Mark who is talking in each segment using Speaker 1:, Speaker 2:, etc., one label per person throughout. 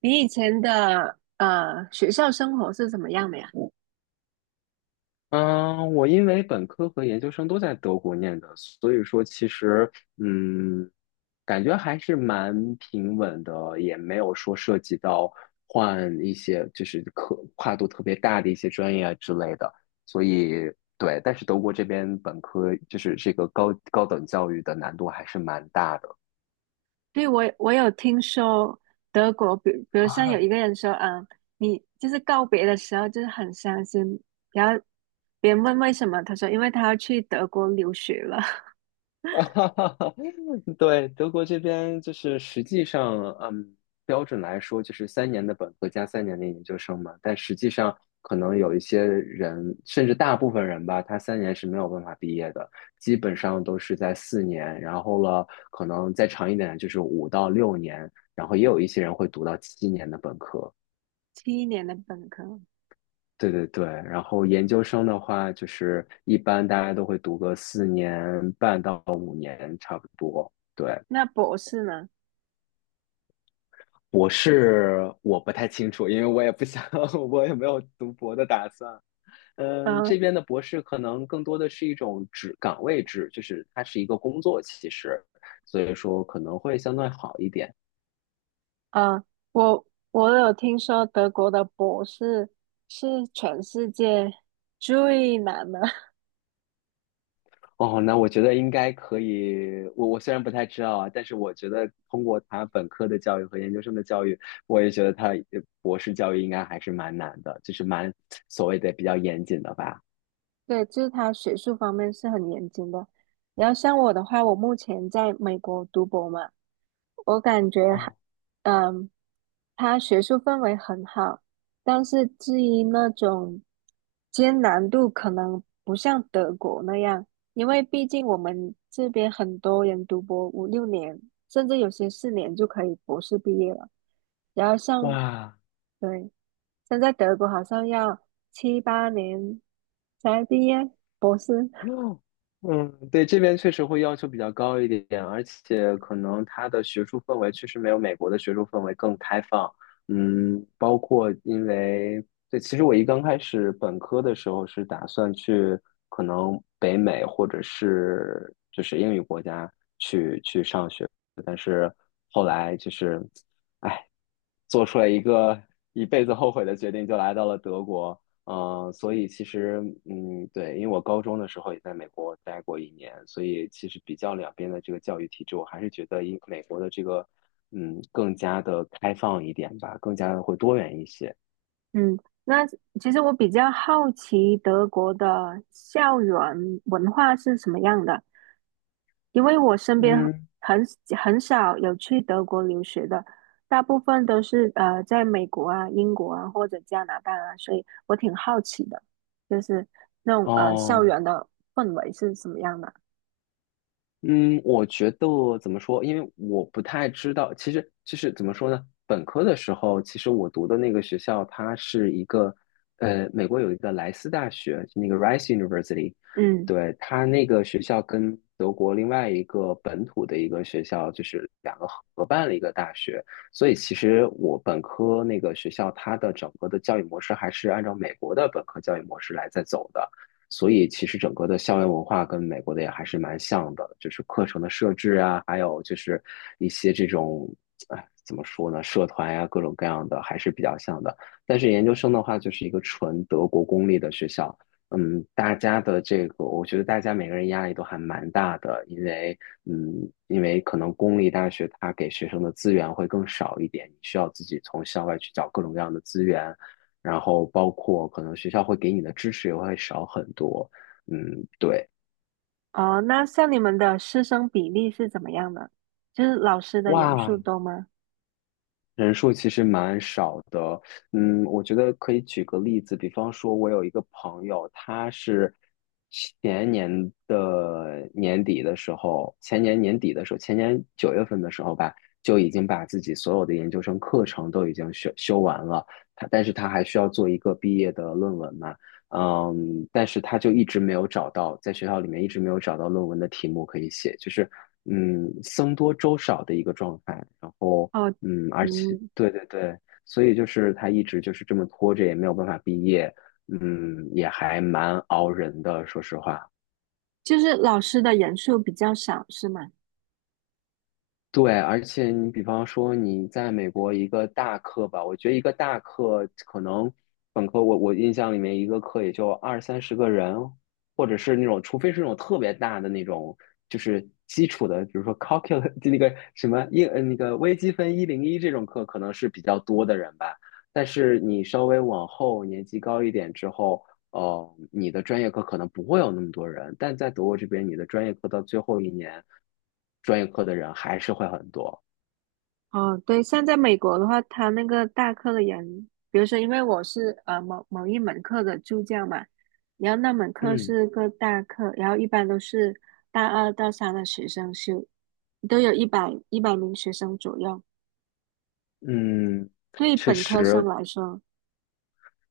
Speaker 1: 你以前的学校生活是怎么样的呀？
Speaker 2: 嗯，我因为本科和研究生都在德国念的，所以说其实嗯，感觉还是蛮平稳的，也没有说涉及到换一些就是科跨度特别大的一些专业啊之类的。所以对，但是德国这边本科就是这个高等教育的难度还是蛮大的。
Speaker 1: 对，我有听说德国，比如像有一个 人说，你就是告别的时候就是很伤心，然后别人问为什么，他说因为他要去德国留学了，
Speaker 2: 哈哈哈，对，德国这边就是实际上，标准来说就是三年的本科加三年的研究生嘛。但实际上，可能有一些人，甚至大部分人吧，他三年是没有办法毕业的，基本上都是在四年，然后了，可能再长一点就是5到6年，然后也有一些人会读到7年的本科。
Speaker 1: 7年的本科，
Speaker 2: 对对对，然后研究生的话，就是一般大家都会读个4年半到5年，差不多。对。
Speaker 1: 那博士呢？
Speaker 2: 博士我不太清楚，因为我也不想，我也没有读博的打算。嗯，
Speaker 1: 嗯
Speaker 2: 这边的博士可能更多的是一种职岗位制，就是它是一个工作，其实，所以说可能会相对好一点。
Speaker 1: 嗯，我我有听说德国的博士是全世界最难的，
Speaker 2: 哦，那我觉得应该可以。我虽然不太知道啊，但是我觉得通过他本科的教育和研究生的教育，我也觉得他博士教育应该还是蛮难的，就是蛮所谓的比较严谨的吧。
Speaker 1: 对，就是他学术方面是很严谨的。然后像我的话，我目前在美国读博嘛，我感觉还，
Speaker 2: 哦，
Speaker 1: 嗯，他学术氛围很好，但是至于那种艰难度，可能不像德国那样，因为毕竟我们这边很多人读博5、6年，甚至有些4年就可以博士毕业了。然后像，
Speaker 2: 哇，
Speaker 1: 对，像在德国好像要7、8年才毕业博士。
Speaker 2: 嗯，对，这边确实会要求比较高一点，而且可能它的学术氛围确实没有美国的学术氛围更开放。嗯，包括因为，对，其实我刚开始本科的时候是打算去可能北美或者是就是英语国家去上学，但是后来就是。做出了一个一辈子后悔的决定，就来到了德国。嗯、所以其实，嗯，对，因为我高中的时候也在美国待过一年，所以其实比较两边的这个教育体制，我还是觉得英美国的这个，更加的开放一点吧，更加的会多元一些。
Speaker 1: 嗯，那其实我比较好奇德国的校园文化是什么样的，因为我身边
Speaker 2: 嗯，
Speaker 1: 很很少有去德国留学的，大部分都是在美国啊、英国啊或者加拿大啊，所以我挺好奇的，就是那种校
Speaker 2: 哦。
Speaker 1: 园的氛围是什么样的。
Speaker 2: 嗯，我觉得怎么说？因为我不太知道，其实怎么说呢？本科的时候，其实我读的那个学校，它是一个美国有一个莱斯大学，就那个 Rice University，
Speaker 1: 嗯，
Speaker 2: 对，它那个学校跟德国另外一个本土的一个学校，就是两个合办了一个大学，所以其实我本科那个学校，它的整个的教育模式还是按照美国的本科教育模式来在走的。所以其实整个的校园文化跟美国的也还是蛮像的，就是课程的设置啊，还有就是一些这种，哎，怎么说呢，社团呀、各种各样的还是比较像的。但是研究生的话，就是一个纯德国公立的学校，嗯，大家的这个，我觉得大家每个人压力都还蛮大的，因为，嗯，因为可能公立大学它给学生的资源会更少一点，你需要自己从校外去找各种各样的资源，然后包括可能学校会给你的支持也会少很多。嗯，对，
Speaker 1: 哦，那像你们的师生比例是怎么样的？就是老师的人数
Speaker 2: 哇，
Speaker 1: 多吗？
Speaker 2: 人数其实蛮少的，嗯，我觉得可以举个例子，比方说，我有一个朋友，他是前年的年底的时候，前年年底的时候，前年9月份的时候吧，就已经把自己所有的研究生课程都已经修完了，但是他还需要做一个毕业的论文嘛，嗯，但是他就一直没有找到，在学校里面一直没有找到论文的题目可以写，就是嗯，僧多粥少的一个状态，然后。
Speaker 1: 哦，
Speaker 2: 嗯，而且
Speaker 1: 嗯，
Speaker 2: 对对对，所以就是他一直就是这么拖着，也没有办法毕业，嗯，也还蛮熬人的，说实话。
Speaker 1: 就是老师的人数比较少，是吗？
Speaker 2: 对，而且你比方说你在美国一个大课吧，我觉得一个大课可能本科我印象里面一个课也就二三十个人，或者是那种，除非是那种特别大的那种，就是基础的，比如说 calculus 就那个什么那个微积分一零一这种课可能是比较多的人吧。但是你稍微往后年级高一点之后，哦，你的专业课可能不会有那么多人，但在德国这边，你的专业课到最后一年，专业课的人还是会很多。
Speaker 1: 哦，对，像在美国的话，他那个大课的人，比如说，因为我是某某一门课的助教嘛，然后那门课
Speaker 2: 嗯
Speaker 1: 是个大课，然后一般都是大二到三的学生修，都有一百名学生左右。
Speaker 2: 嗯，
Speaker 1: 对于
Speaker 2: 确
Speaker 1: 本科生
Speaker 2: 实
Speaker 1: 来说，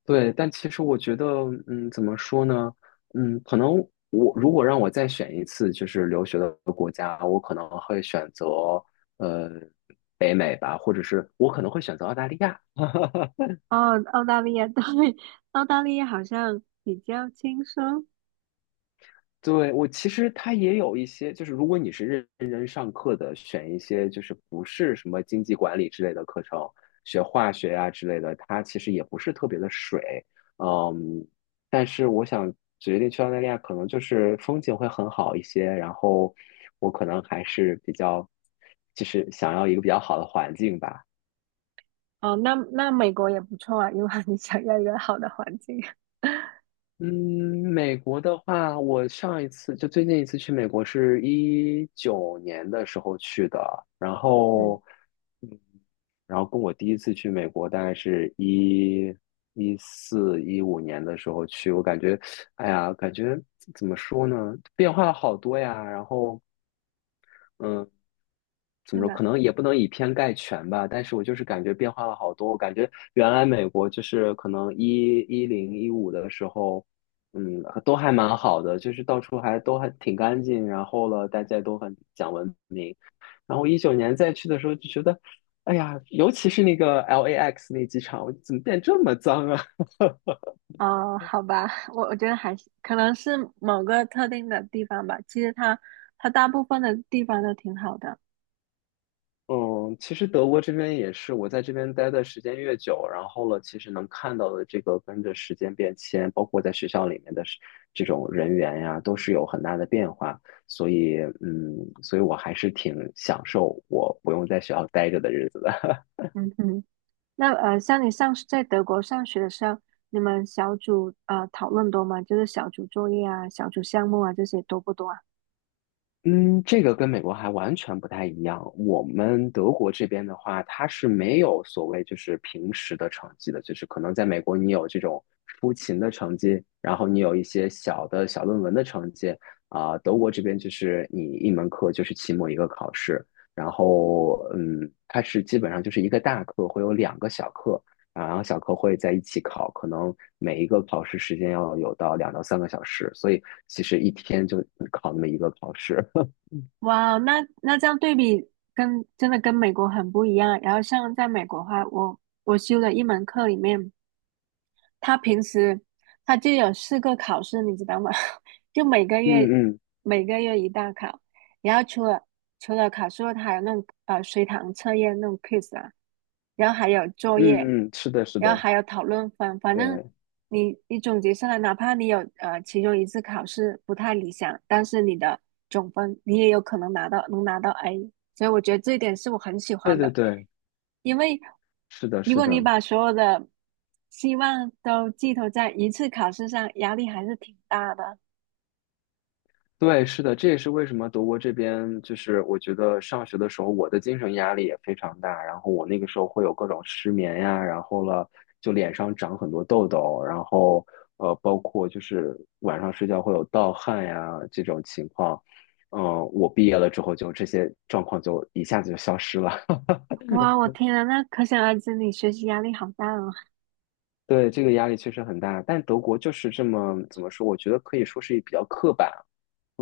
Speaker 2: 对，但其实我觉得，嗯，怎么说呢？嗯，可能如果让我再选一次，就是留学的国家，我可能会选择呃北美吧，或者是我可能会选择澳大利亚。
Speaker 1: 哦，澳大利亚 对，澳大利亚好像比较轻松。
Speaker 2: 对，我其实它也有一些，就是如果你是认真上课的，选一些就是不是什么经济管理之类的课程，学化学呀、之类的，它其实也不是特别的水。嗯，但是我想决定去澳大利亚，可能就是风景会很好一些，然后我可能还是比较，就是想要一个比较好的环境吧。
Speaker 1: 哦，那美国也不错啊，如果 你想要一个好的环境，
Speaker 2: 嗯，美国的话，我上一次就最近一次去美国是一九年的时候去的，然
Speaker 1: 嗯，
Speaker 2: 后跟我第一次去美国，大概是一一四一五年的时候去，我感觉，哎呀，感觉怎么说呢，变化了好多呀。然后嗯，怎
Speaker 1: 是
Speaker 2: 么说？
Speaker 1: 吗？
Speaker 2: 可能也不能以偏概全吧，但是我就是感觉变化了好多。我感觉原来美国就是可能一一零一五的时候，嗯，都还蛮好的，就是到处还都还挺干净，然后了，大家都很讲文明。然后一九年再去的时候就觉得，哎呀，尤其是那个 LAX 那机场，我怎么变这么脏啊？
Speaker 1: 哦，好吧，我觉得还是可能是某个特定的地方吧。其实它大部分的地方都挺好的。
Speaker 2: 嗯，其实德国这边也是，我在这边待的时间越久，然后了，其实能看到的这个跟着时间变迁，包括在学校里面的是这种人员呀，都是有很大的变化。所以，嗯，所以我还是挺享受我不用在学校待着的日子的。
Speaker 1: 嗯哼，那像你上在德国上学的时候，你们小组讨论多吗？就是小组作业啊、小组项目啊这些多不多啊？
Speaker 2: 嗯，这个跟美国还完全不太一样。我们德国这边的话，它是没有所谓就是平时的成绩的，就是可能在美国你有这种出勤的成绩，然后你有一些小的小论文的成绩啊、德国这边就是你一门课就是期末一个考试，然后嗯，它是基本上就是一个大课会有两个小课啊，然后小课会在一起考，可能每一个考试时间要有到两到三个小时，所以其实一天就考那么一个考试。
Speaker 1: 哇，那这样对比跟真的跟美国很不一样。然后像在美国的话，我修了一门课里面。他平时他就有4个考试，你知道吗？就每个
Speaker 2: 嗯
Speaker 1: 月
Speaker 2: 嗯
Speaker 1: 每个月一大考，然后除了考试后，它还有那种随堂测验那种 quiz 啊，然后还有作业，
Speaker 2: 嗯嗯，是的，是
Speaker 1: 然后
Speaker 2: 的，
Speaker 1: 还有讨论分，反正
Speaker 2: 对，
Speaker 1: 你总结下来，哪怕你有其中一次考试不太理想，但是你的总分你也有可能能拿到 A，所以我觉得这一点是我很喜
Speaker 2: 对
Speaker 1: 欢
Speaker 2: 对
Speaker 1: 的，
Speaker 2: 对，
Speaker 1: 因为
Speaker 2: 是的，
Speaker 1: 如
Speaker 2: 是
Speaker 1: 果你
Speaker 2: 的，
Speaker 1: 把所有的希望都寄托在一次考试上，压力还是挺大的。
Speaker 2: 对，是的，这也是为什么德国这边就是我觉得上学的时候我的精神压力也非常大，然后我那个时候会有各种失眠呀，然后了就脸上长很多痘痘，然后包括就是晚上睡觉会有盗汗呀这种情况，嗯、我毕业了之后就这些状况就一下子就消失了，
Speaker 1: 哇，我天啊，那可想而知你学习压力好大哦。
Speaker 2: 对，这个压力确实很大，但德国就是这么怎么说？我觉得可以说是比较刻板、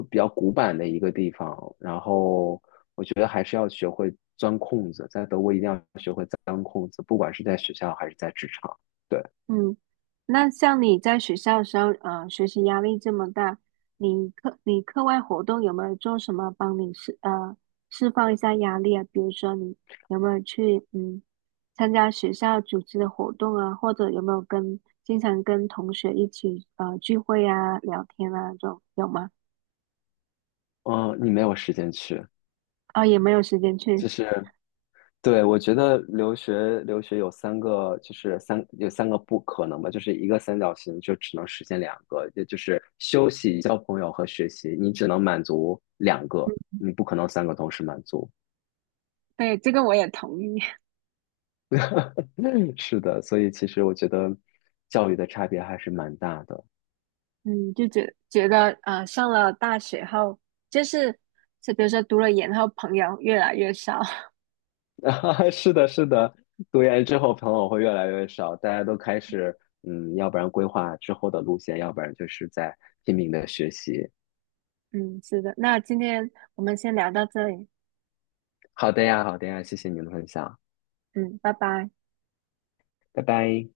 Speaker 2: 比较古板的一个地方。然后我觉得还是要学会钻空子，在德国一定要学会钻空子，不管是在学校还是在职场。对，
Speaker 1: 嗯，那像你在学校的时候，学习压力这么大，你课外活动有没有做什么帮你释放一下压力啊？比如说你有没有去参加学校组织的活动啊，或者有没有经常跟同学一起聚会啊、聊天啊这种有吗？
Speaker 2: 嗯，你没有时间去，
Speaker 1: 啊，也没有时间
Speaker 2: 就
Speaker 1: 去，
Speaker 2: 是。对，我觉得留学有三个，就是有三个不可能吧，就是一个三角形就只能实现两个，也就是休息、交朋友和学习，你只能满足两个，你不可能三个同时满足。
Speaker 1: 对，这个我也同意。
Speaker 2: 是的，所以其实我觉得教育的差别还是蛮大的。
Speaker 1: 嗯，就觉得上了大学后，就是就比如说读了研后，朋友越来越少。
Speaker 2: 是的，是的，读研之后朋友会越来越少，大家都开始嗯，要不然规划之后的路线，要不然就是在拼命的学习。
Speaker 1: 嗯，是的。那今天我们先聊到这里。
Speaker 2: 好的呀，好的呀，谢谢您的分享，
Speaker 1: 嗯，拜拜。
Speaker 2: 拜拜。